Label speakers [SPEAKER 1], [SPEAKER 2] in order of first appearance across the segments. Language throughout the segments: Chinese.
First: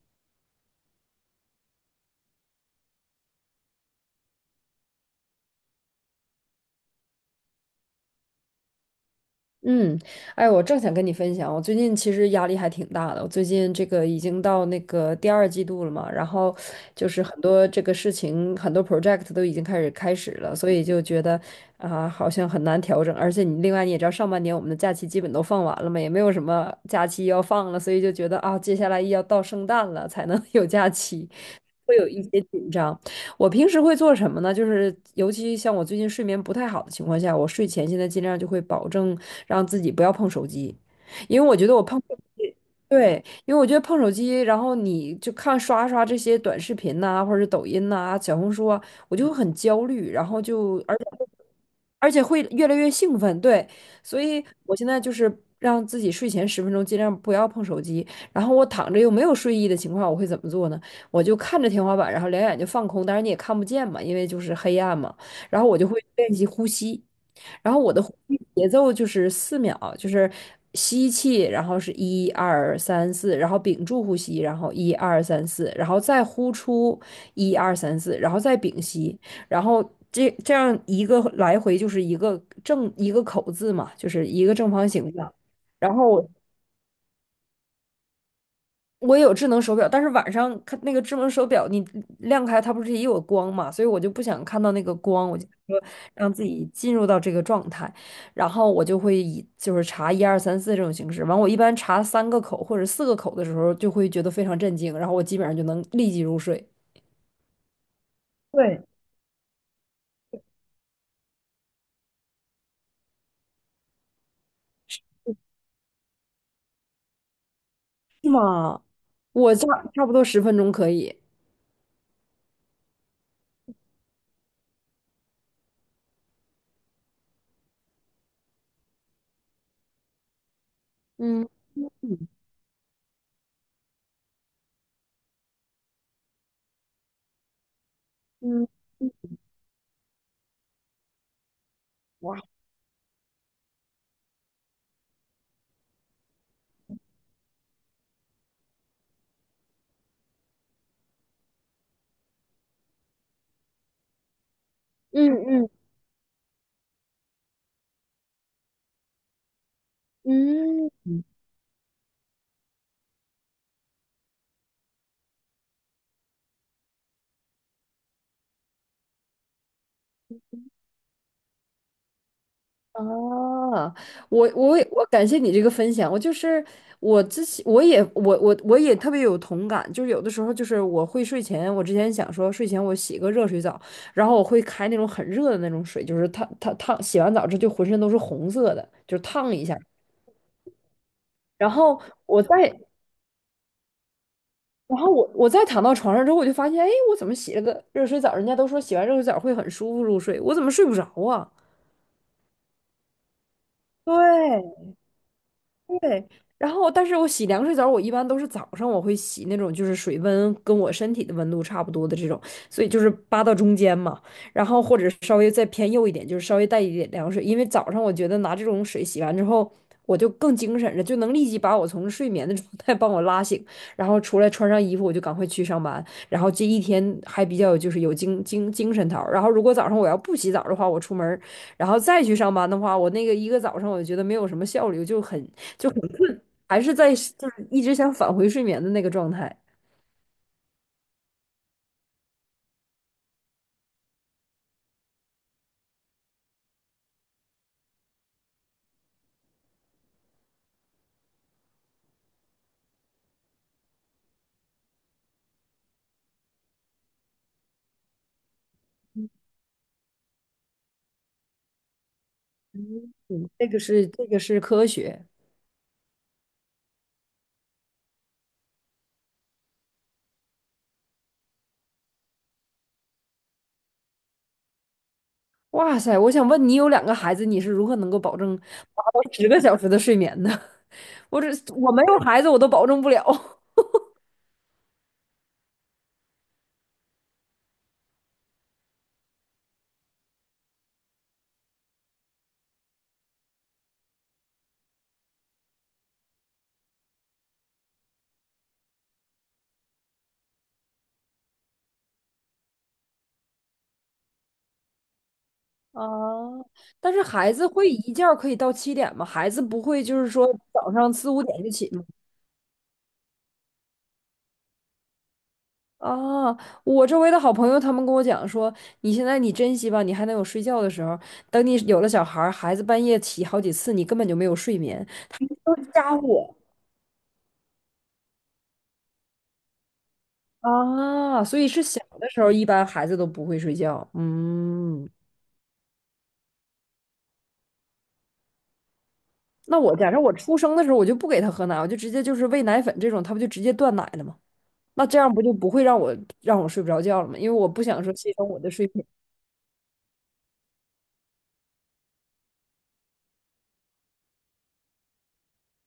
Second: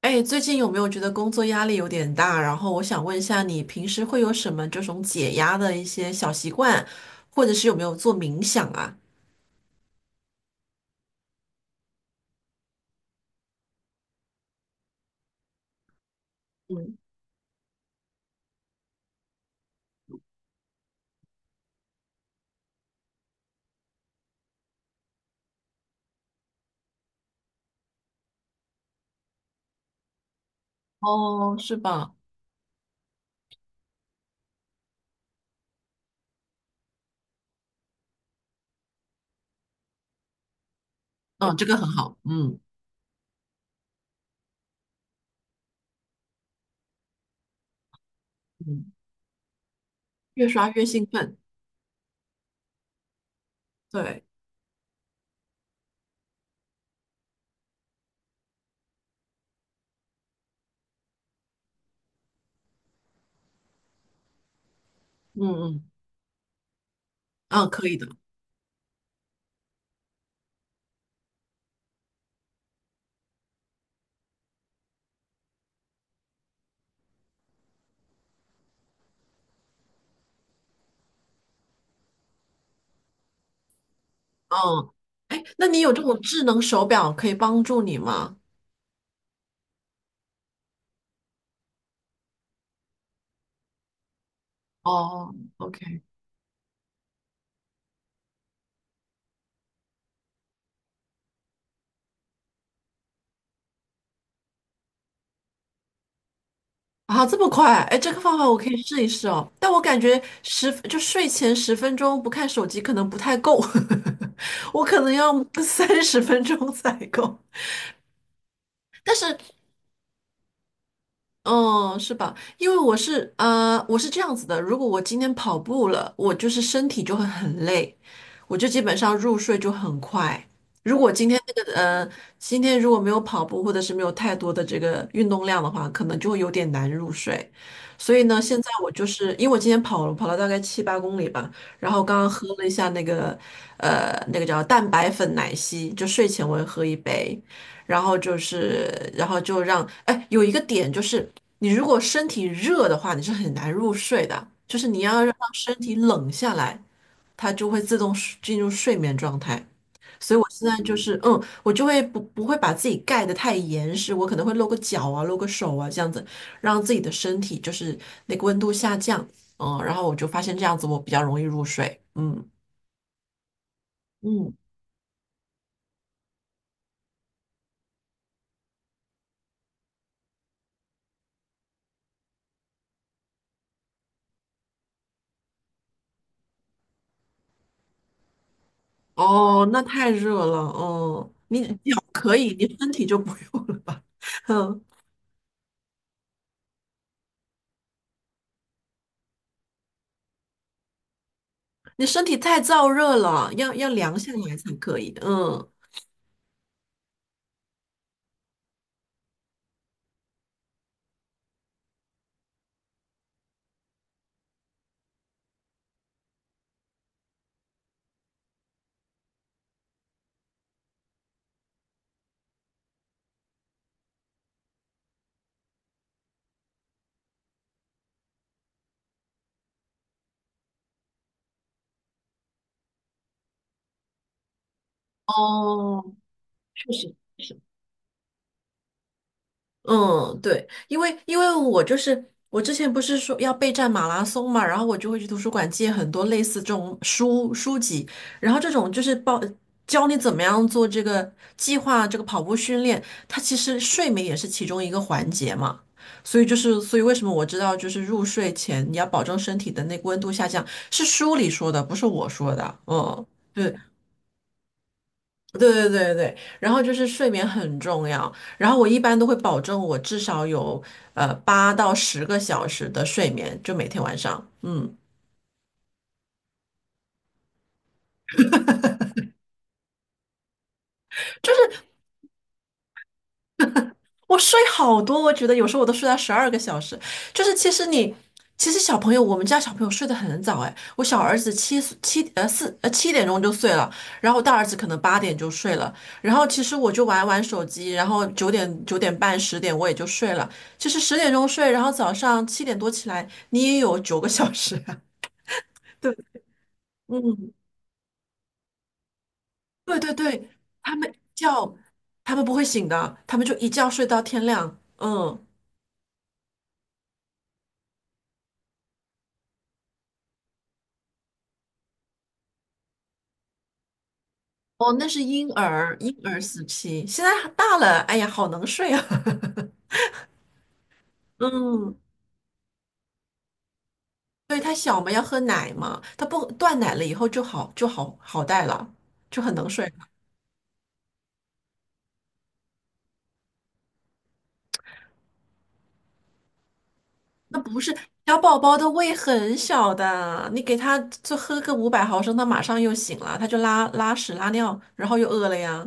[SPEAKER 1] 哎，最近有没有觉得工作压力有点大？然后我想问一下，你平时会有什么这种解压的一些小习惯，或者是有没有做冥想啊？
[SPEAKER 2] 嗯，哎，我正想跟你分享，我最近其实压力还挺大的。我最近这个已经到那个第二季度了嘛，然后就是很多这个事情，很多 project 都已经开始了，所以就觉得啊、好像很难调整。而且你另外你也知道，上半年我们的假期基本都放完了嘛，也没有什么假期要放了，所以就觉得啊，接下来要到圣诞了才能 有假期，
[SPEAKER 1] 哦，是
[SPEAKER 2] 会有
[SPEAKER 1] 吧？
[SPEAKER 2] 一些紧张。我平时会做什么呢？就是尤其像我最近睡眠不太好的情况下，我睡前现在尽量就会保证让自己不要碰手机，因为
[SPEAKER 1] 嗯，
[SPEAKER 2] 我
[SPEAKER 1] 这
[SPEAKER 2] 觉得
[SPEAKER 1] 个
[SPEAKER 2] 我
[SPEAKER 1] 很
[SPEAKER 2] 碰手
[SPEAKER 1] 好。
[SPEAKER 2] 机
[SPEAKER 1] 嗯
[SPEAKER 2] 对，因为我觉得碰手机，然后你就看刷刷这些短视频呐、或者是抖音呐、小红书啊，
[SPEAKER 1] 嗯，
[SPEAKER 2] 我就会很焦虑，然后
[SPEAKER 1] 越刷
[SPEAKER 2] 就
[SPEAKER 1] 越
[SPEAKER 2] 而
[SPEAKER 1] 兴
[SPEAKER 2] 且
[SPEAKER 1] 奋。
[SPEAKER 2] 而且会越来越兴奋，对，所
[SPEAKER 1] 对，
[SPEAKER 2] 以我现在就是让自己睡前十分钟尽量不要碰手机，然后我躺着又没有睡意的情况，我会怎么做呢？我就看着天花板，然后两眼就放空，当然你也看不见嘛，因为就是黑暗嘛。
[SPEAKER 1] 嗯
[SPEAKER 2] 然后我就
[SPEAKER 1] 嗯
[SPEAKER 2] 会练习呼吸，
[SPEAKER 1] 嗯，
[SPEAKER 2] 然后
[SPEAKER 1] 可
[SPEAKER 2] 我
[SPEAKER 1] 以
[SPEAKER 2] 的
[SPEAKER 1] 的。
[SPEAKER 2] 呼吸节奏就是四秒，就是吸气，然后是一二三四，然后屏住呼吸，然后一二三四，然后再呼出一二三四，然后再屏息，然后这样一个来回就是一个正一个口字嘛，就是一个正方
[SPEAKER 1] 嗯，
[SPEAKER 2] 形的。
[SPEAKER 1] 哎，那你有
[SPEAKER 2] 然
[SPEAKER 1] 这
[SPEAKER 2] 后
[SPEAKER 1] 种
[SPEAKER 2] 我
[SPEAKER 1] 智能手表可以帮助你吗？
[SPEAKER 2] 我也有智能手表，但是晚上看那个智能手表，你亮开它不是也有光嘛，所以我就不想看到那个光，
[SPEAKER 1] 哦，
[SPEAKER 2] 我就
[SPEAKER 1] o
[SPEAKER 2] 说
[SPEAKER 1] k
[SPEAKER 2] 让自己进入到这个状态，然后我就会以就是查一二三四这种形式，完我一般查三个口或者四个口的时候，就会觉得非常震惊，然后我基本上就能立即入睡。
[SPEAKER 1] 啊，这么快？哎，这个方法我可以
[SPEAKER 2] 对，
[SPEAKER 1] 试一试哦。但我感觉睡前十分钟不看手机可能不太够，我可能要30分钟 才够。
[SPEAKER 2] 是吗？
[SPEAKER 1] 但是
[SPEAKER 2] 我差不多十分钟可以。
[SPEAKER 1] 哦，是吧？因为我是这样子的，如果我今天跑步了，我就是身体就会很累，我就基本上入睡就很快。如果今天
[SPEAKER 2] 嗯
[SPEAKER 1] 那个呃，
[SPEAKER 2] 嗯
[SPEAKER 1] 今天如果没有跑步或者是没有太多的这个运动量的话，可能就会有点难入睡。所以呢，现
[SPEAKER 2] 嗯。
[SPEAKER 1] 在我就是因为我今天跑了大概七八公里吧，然后刚刚喝了一下那个叫蛋白粉奶昔，就睡前我会喝一杯。然后就是，然后就让，哎，有一个点就是，你如果身体热的话，你是很难入睡的，就是你要让身体冷下来，它就会自动睡进入睡眠状态。所以我现在就是，嗯，我就会不会把自己盖得太严实，我可能会露个脚啊，露个手啊，这样子，让自己的身体就是那个温度下降，嗯，然后我就发现这样子我比较容易入睡，嗯
[SPEAKER 2] 啊，我
[SPEAKER 1] 嗯，
[SPEAKER 2] 我也我感谢你这个分享。我就是我之前我也特别有同感，就是有的时候就是我会睡前，我之前想说睡前我洗个热水澡，然后我会开那种很热的那种水，就是烫烫烫，洗完澡之后就浑身都是红色的，就是烫一
[SPEAKER 1] 哦，
[SPEAKER 2] 下。
[SPEAKER 1] 那太热了，嗯，你
[SPEAKER 2] 然
[SPEAKER 1] 脚
[SPEAKER 2] 后
[SPEAKER 1] 可
[SPEAKER 2] 我再
[SPEAKER 1] 以，你身体就不用了吧，嗯。
[SPEAKER 2] 我再躺到床上之后，我就发现，哎，我怎么洗了个热水澡？人家都说洗完热水澡会很舒服入睡，我怎么睡不着啊？
[SPEAKER 1] 你身体太燥热了，要凉下来才
[SPEAKER 2] 对，
[SPEAKER 1] 可以的嗯，
[SPEAKER 2] 对，然后但是我洗凉水澡，我一般都是早上我会洗那种就是水温跟我身体的温度差不多的这种，所以就是扒到中间嘛，然后或者稍微再偏右一点，就是稍微带一点凉水，因为早上我觉得拿这种水洗完之后，我就更精神了，就能立即把我从睡眠的状态帮我拉醒，然后出来穿上衣服我就赶快去上班，然后这一天还比较就是有精神头儿然后如果早上我要不洗澡的话，我出门儿然后再去上班的话，我那个一个早上我就觉得没有什么效率，就很就很
[SPEAKER 1] 哦，
[SPEAKER 2] 还
[SPEAKER 1] 确
[SPEAKER 2] 是在
[SPEAKER 1] 实。
[SPEAKER 2] 就是一直想返回睡眠的那个状态。
[SPEAKER 1] 嗯，对，因为我之前不是说要备战马拉松嘛，然后我就会去图书馆借很多类似这种书籍，然后这种就是报教你怎么样做这个计划这个跑步训练，它其实睡眠也是其中一个环节嘛，所以为什么我知道就是入睡前你要保证身体的那个温度下降，是书里说的，不是我说的，嗯，
[SPEAKER 2] 嗯，这
[SPEAKER 1] 对，
[SPEAKER 2] 个是这个是科学。
[SPEAKER 1] 对对对对，然后就是睡眠很重要，然后我一般都会保证我至少有8到10个小时的睡眠，就每天晚上，嗯。
[SPEAKER 2] 哇塞，我想问你，有两个孩子，你是如何能够保证达到十个小时的睡眠的？我这我没有孩子，我都保证不了。
[SPEAKER 1] 我睡好多，我觉得有时候我都睡到12个小时。就是其实你，其实小朋友，我们家小朋友睡得很早哎，我小儿子7岁，7点就睡了，然后大儿子可能8点就睡了，然后其实我就玩玩手机，然后九点9点半十点我也就睡了。其实10点睡，然后早上7点多起来，你也有9个小时啊
[SPEAKER 2] 啊，
[SPEAKER 1] 对，
[SPEAKER 2] 但
[SPEAKER 1] 嗯，
[SPEAKER 2] 是孩子会一觉儿可以到七点吗？孩子不
[SPEAKER 1] 对
[SPEAKER 2] 会
[SPEAKER 1] 对
[SPEAKER 2] 就是说
[SPEAKER 1] 对，
[SPEAKER 2] 早
[SPEAKER 1] 他们
[SPEAKER 2] 上
[SPEAKER 1] 一
[SPEAKER 2] 四五点就
[SPEAKER 1] 觉，
[SPEAKER 2] 起吗？
[SPEAKER 1] 他们不会醒的，他们就一觉睡到天亮。嗯，
[SPEAKER 2] 啊，我周围的好朋友他们跟我讲说，你现在你珍惜吧，你还能有睡觉的时候。等你有了小孩儿孩子半夜起好几次，你根本就没有睡
[SPEAKER 1] 哦，
[SPEAKER 2] 眠。
[SPEAKER 1] 那是婴
[SPEAKER 2] 都是
[SPEAKER 1] 儿，婴
[SPEAKER 2] 家
[SPEAKER 1] 儿
[SPEAKER 2] 务。
[SPEAKER 1] 时期，现在大了，哎呀，好能睡啊。
[SPEAKER 2] 啊，所以是
[SPEAKER 1] 嗯，
[SPEAKER 2] 小的时候，一般孩子都不会睡觉。
[SPEAKER 1] 对，他小
[SPEAKER 2] 嗯，
[SPEAKER 1] 嘛，要喝奶嘛，他不断奶了以后就好，就好好带了，就很能
[SPEAKER 2] 那
[SPEAKER 1] 睡
[SPEAKER 2] 我
[SPEAKER 1] 了。
[SPEAKER 2] 假设我出生的时候，我就不给他喝奶，我就直接就是喂奶粉这种，他不就直接断奶了吗？那这样不就不会让我让我睡不着觉了吗？因为
[SPEAKER 1] 那
[SPEAKER 2] 我
[SPEAKER 1] 不
[SPEAKER 2] 不
[SPEAKER 1] 是
[SPEAKER 2] 想说牺
[SPEAKER 1] 小
[SPEAKER 2] 牲
[SPEAKER 1] 宝
[SPEAKER 2] 我的
[SPEAKER 1] 宝的
[SPEAKER 2] 睡眠
[SPEAKER 1] 胃很小的，你给他就喝个500毫升，他马上又醒了，他就拉拉屎拉尿，然后又饿了呀。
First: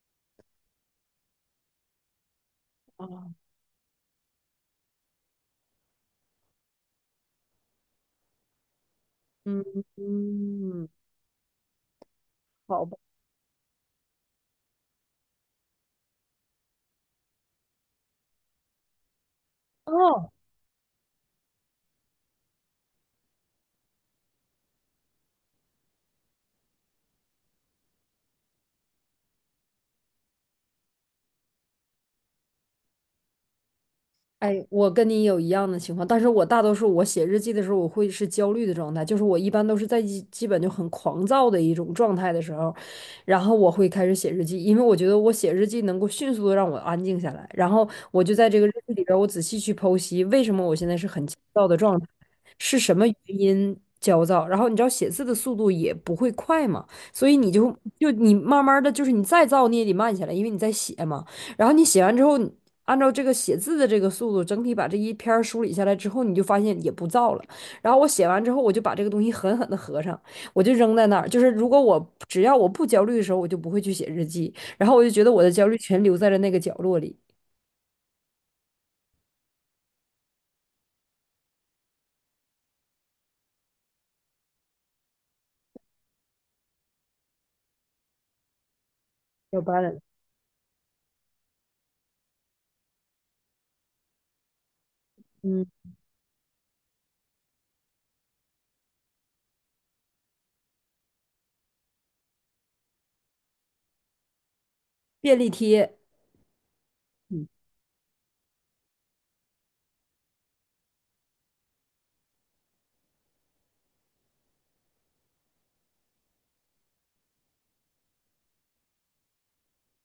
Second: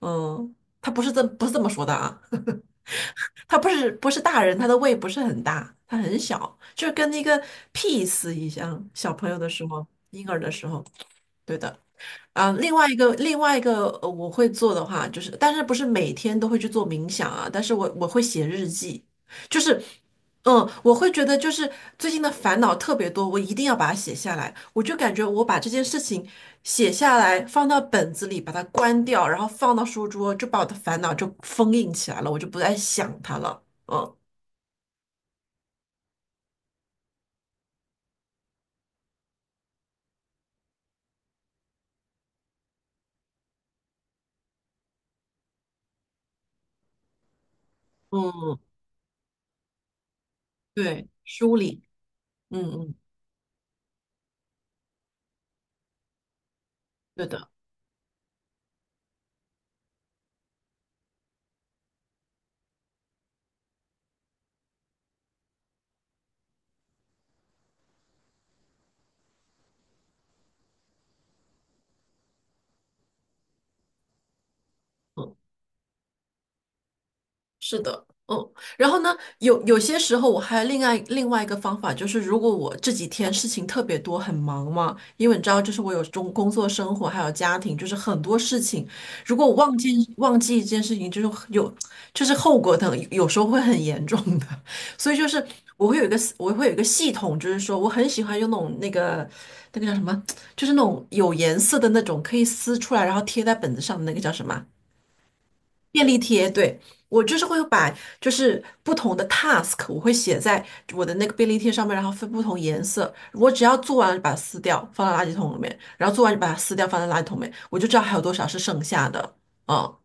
[SPEAKER 1] 嗯，他不是这不是这么说的啊，
[SPEAKER 2] 啊。
[SPEAKER 1] 他不是大人，他的胃不是很大，他很小，就是跟那个 PEAE 一样，小朋友的
[SPEAKER 2] 嗯
[SPEAKER 1] 时候，婴儿的时候，
[SPEAKER 2] 嗯，
[SPEAKER 1] 对的。啊，另
[SPEAKER 2] 好
[SPEAKER 1] 外一
[SPEAKER 2] 吧。
[SPEAKER 1] 个，另外一个，呃，我会做的话，就是，但是不是每天都会去做冥想啊？但是我会写日记，就是，
[SPEAKER 2] 哦，
[SPEAKER 1] 嗯，我会觉得就是最近的烦恼特别多，我一定要把它写下来。我就感觉我把这件事情写下来，放到本子里，把它关掉，然后放到书桌，就把我的烦恼就封印起来了，我就不再想它了。嗯
[SPEAKER 2] 哎，我跟你有一样的情况，但是我大多数我写日记的时候，我会是焦虑的状态，就是我一般都是在基本就很狂躁的一种状态的时候，然后我会开始写日记，因为我觉得我写日记能够迅速的让我安静下来，然后我就在
[SPEAKER 1] 嗯，
[SPEAKER 2] 这个日记里边儿我仔细去剖析为什么我现在
[SPEAKER 1] 对，
[SPEAKER 2] 是很焦
[SPEAKER 1] 梳
[SPEAKER 2] 躁的
[SPEAKER 1] 理，
[SPEAKER 2] 状态，
[SPEAKER 1] 嗯
[SPEAKER 2] 是
[SPEAKER 1] 嗯，
[SPEAKER 2] 什么原因焦躁，然后你知道写字的速度也不会快嘛，
[SPEAKER 1] 对
[SPEAKER 2] 所以
[SPEAKER 1] 的。
[SPEAKER 2] 你就就你慢慢的就是你再躁你也得慢下来，因为你在写嘛。然后你写完之后，按照这个写字的这个速度，整体把这一篇梳理下来之后，你就发现也不燥了。然后我写完之后，我就把这个东西狠狠的合上，我就扔在那儿。就是如果我只要我不焦虑的时候，我就不会去写日记。然后我就觉得
[SPEAKER 1] 嗯。
[SPEAKER 2] 我的焦虑全留在了那个角落里。
[SPEAKER 1] 是的，嗯，然后呢，有些时候我还另外一个方法就是，如果我这几天事情特别多，很忙嘛，因为你知道，就是我有中工作、生活还有家庭，就是很多事情，如果我
[SPEAKER 2] 要
[SPEAKER 1] 忘记
[SPEAKER 2] balance，
[SPEAKER 1] 忘记一件事情，就是有就是后果等有时候会很严重的，所以就是
[SPEAKER 2] 嗯，
[SPEAKER 1] 我会有一个系统，就是说我很喜欢用那种那个叫什么，就是那种有颜色的那种可以撕出来然后贴在本子上的那个叫什么啊？
[SPEAKER 2] 便利贴，
[SPEAKER 1] 便利贴，对，我就是会把就是不同的 task,我会写在我的那个便利贴上面，然后分不同颜色。我只要做完了就把它撕掉，放到垃圾桶里面，然后做完就把它撕掉，放在垃圾桶里面，我就知道还有多少是剩下的。嗯，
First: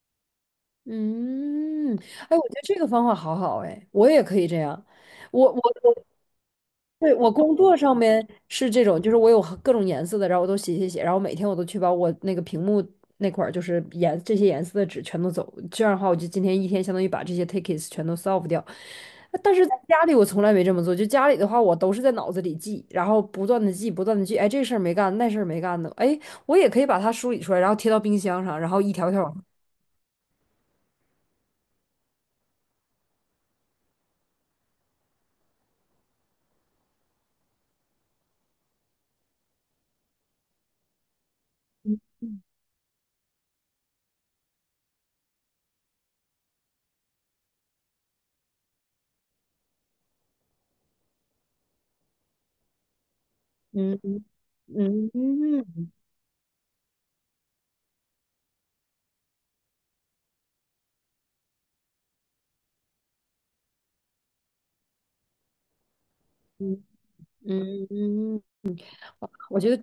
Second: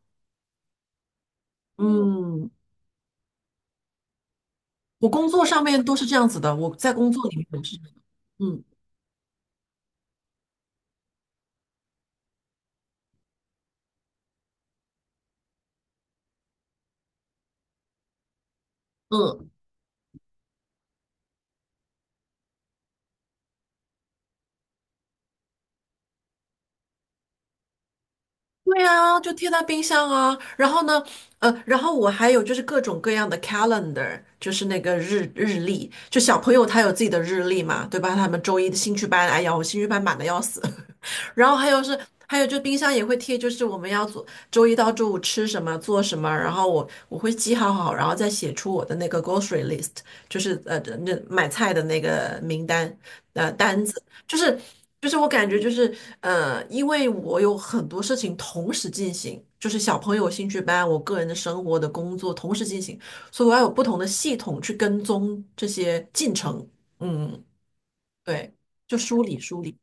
[SPEAKER 2] 嗯，哎，我
[SPEAKER 1] 嗯
[SPEAKER 2] 觉得这个方法好好哎，我也可以这样。
[SPEAKER 1] 我工作
[SPEAKER 2] 我我
[SPEAKER 1] 上面都是
[SPEAKER 2] 我
[SPEAKER 1] 这样子的，我在工
[SPEAKER 2] 对，
[SPEAKER 1] 作
[SPEAKER 2] 我
[SPEAKER 1] 里面
[SPEAKER 2] 工
[SPEAKER 1] 也
[SPEAKER 2] 作
[SPEAKER 1] 是，
[SPEAKER 2] 上面
[SPEAKER 1] 嗯
[SPEAKER 2] 是这种，就是我有各种颜色的，然后我都写写写，然后每天我都去把我那个屏幕那块儿就是颜这些颜色的纸全都走，这样的话我就今天一天相当于把这些 tickets 全都 solve 掉。呃
[SPEAKER 1] 嗯。
[SPEAKER 2] 但是在家里我从来没这么做，就家里的话我都是在脑子里记，然后不断的记，不断的记，哎这事儿没干，那事儿没干的，哎我也可以把它梳理出来，然后贴到冰箱上，然后
[SPEAKER 1] 对
[SPEAKER 2] 一条一
[SPEAKER 1] 啊，
[SPEAKER 2] 条
[SPEAKER 1] 就
[SPEAKER 2] 往上
[SPEAKER 1] 贴在冰箱啊。然后呢，然后我还有就是各种各样的 calendar,就是那个日历，就小朋友他有自己的日历嘛，对吧？他们周一的兴趣班，哎呀，我兴趣班满的要死。然后还有是，
[SPEAKER 2] 嗯
[SPEAKER 1] 还有就冰箱也会贴，就是我们要做周一到周五吃什么，做什么，然后我会记好好，然后再写出我的那个 grocery list,就是那买菜的那个名单单
[SPEAKER 2] 嗯
[SPEAKER 1] 子，就是
[SPEAKER 2] 嗯
[SPEAKER 1] 我感觉就
[SPEAKER 2] 嗯
[SPEAKER 1] 是因为我有很多事情同时进行，就是小朋友兴趣班，我个人的生活的工作同时进行，所以我要有不同的系统去跟踪这些进程，嗯，
[SPEAKER 2] 嗯。
[SPEAKER 1] 对，就梳理
[SPEAKER 2] 我
[SPEAKER 1] 梳
[SPEAKER 2] 觉
[SPEAKER 1] 理，
[SPEAKER 2] 得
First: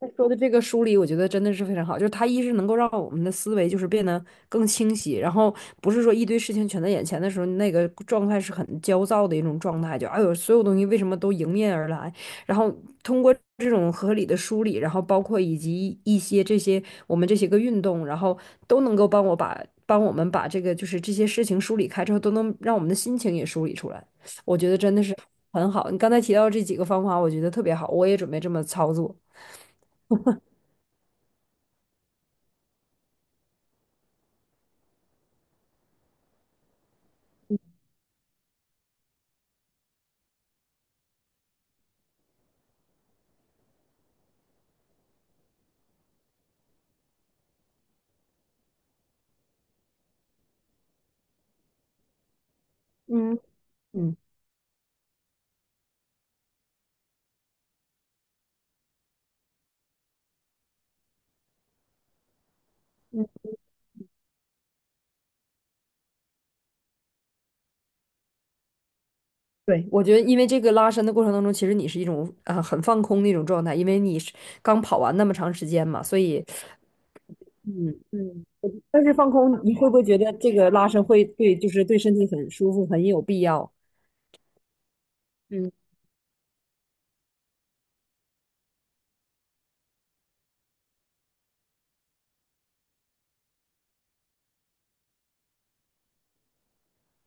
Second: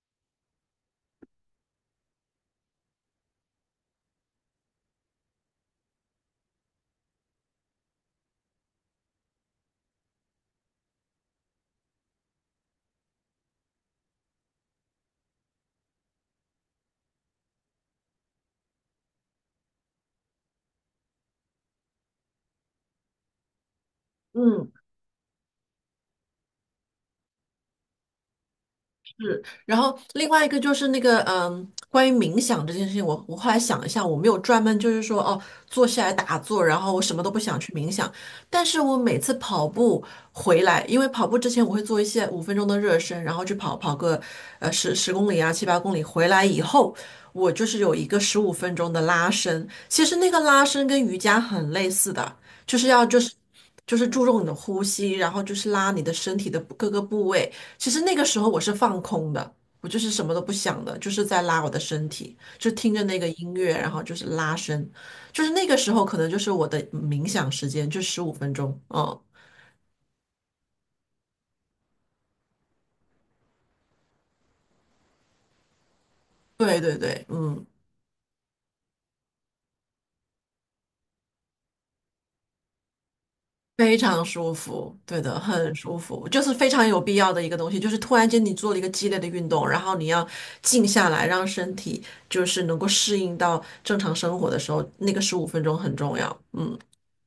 [SPEAKER 2] 你说的这个梳理，我觉得真的是非常好。就是它一是能够让我们的思维就是变得更清晰，然后不是说一堆事情全在眼前的时候，那个状态是很焦躁的一种状态，就哎呦，所有东西为什么都迎面而来？然后通过这种合理的梳理，然后包括以及一些这些我们这些个运动，然后都能够帮我们把这个就是这些事情梳理开之后，都能让我们的心情也梳理出来。我觉
[SPEAKER 1] 嗯。
[SPEAKER 2] 得真的是。很好。你刚才提到这几个方法，我觉得特别好，我也准备这么操作。
[SPEAKER 1] 是，然后另外一个就是那个，嗯，关于冥想这件事情，我后来想一下，我没有专门就是说，哦，坐下来打坐，然后我什么都不想去冥想，但是我每次跑步回来，因为跑步之前我会做一些五分钟的热身，然后去跑个十公里啊七八公里，回来以后我就是有一个十五分钟的拉伸，其实那个拉伸跟瑜伽很类似的，就是要就是。
[SPEAKER 2] 嗯
[SPEAKER 1] 就是
[SPEAKER 2] 嗯
[SPEAKER 1] 注重你的呼吸，然后就是拉你的身体的各个部位，其实那个时候我是放空的，我就是什么都不想的，就是在拉我的身体，就听着那
[SPEAKER 2] 嗯，
[SPEAKER 1] 个音乐，然后就是拉伸，就是那个时候可能就是我的冥想时间，就十五分钟。嗯，
[SPEAKER 2] 对，我觉得因为这个拉伸的过程当中，其实你是一种啊、呃很放空的一种状态，因为你是刚跑完那么长时间嘛，所以
[SPEAKER 1] 对对对，嗯，
[SPEAKER 2] 嗯嗯。我但是放空，你会不会觉得这个拉伸会对，就是对身体很舒服，很有必要？
[SPEAKER 1] 非常舒服，对的，很
[SPEAKER 2] 嗯
[SPEAKER 1] 舒服，就是非常有必要的一个东西，就是突然间你做了一个激烈的运动，然后你要静下来，让身体就是能够适应到正常生活的时候，那个十五分钟很重要。嗯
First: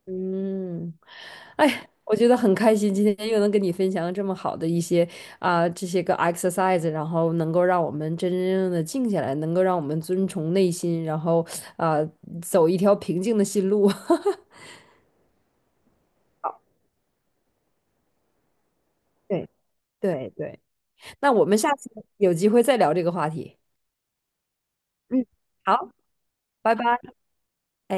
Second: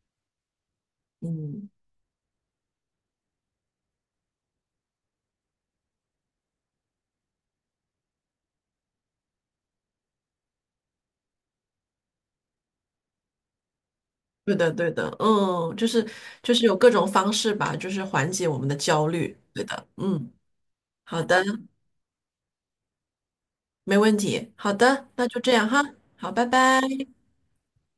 [SPEAKER 2] 嗯。
[SPEAKER 1] 嗯。
[SPEAKER 2] 哎，我觉得很开心，今天又能跟你分享这么好的一些啊、这些个 exercise，然后能够让我们真真正正的静下来，能够让我们遵从内心，然后啊、走一条平静的心路。
[SPEAKER 1] 对的，对的，嗯，就是有各种方式吧，就是缓解我们的焦虑。
[SPEAKER 2] 对
[SPEAKER 1] 对的，
[SPEAKER 2] 对
[SPEAKER 1] 嗯，
[SPEAKER 2] 对，
[SPEAKER 1] 好
[SPEAKER 2] 那
[SPEAKER 1] 的，
[SPEAKER 2] 我们下次有机会再聊这个话题。
[SPEAKER 1] 没问题。好的，
[SPEAKER 2] 嗯，
[SPEAKER 1] 那就这样哈。
[SPEAKER 2] 好，
[SPEAKER 1] 好，拜
[SPEAKER 2] 拜
[SPEAKER 1] 拜。
[SPEAKER 2] 拜。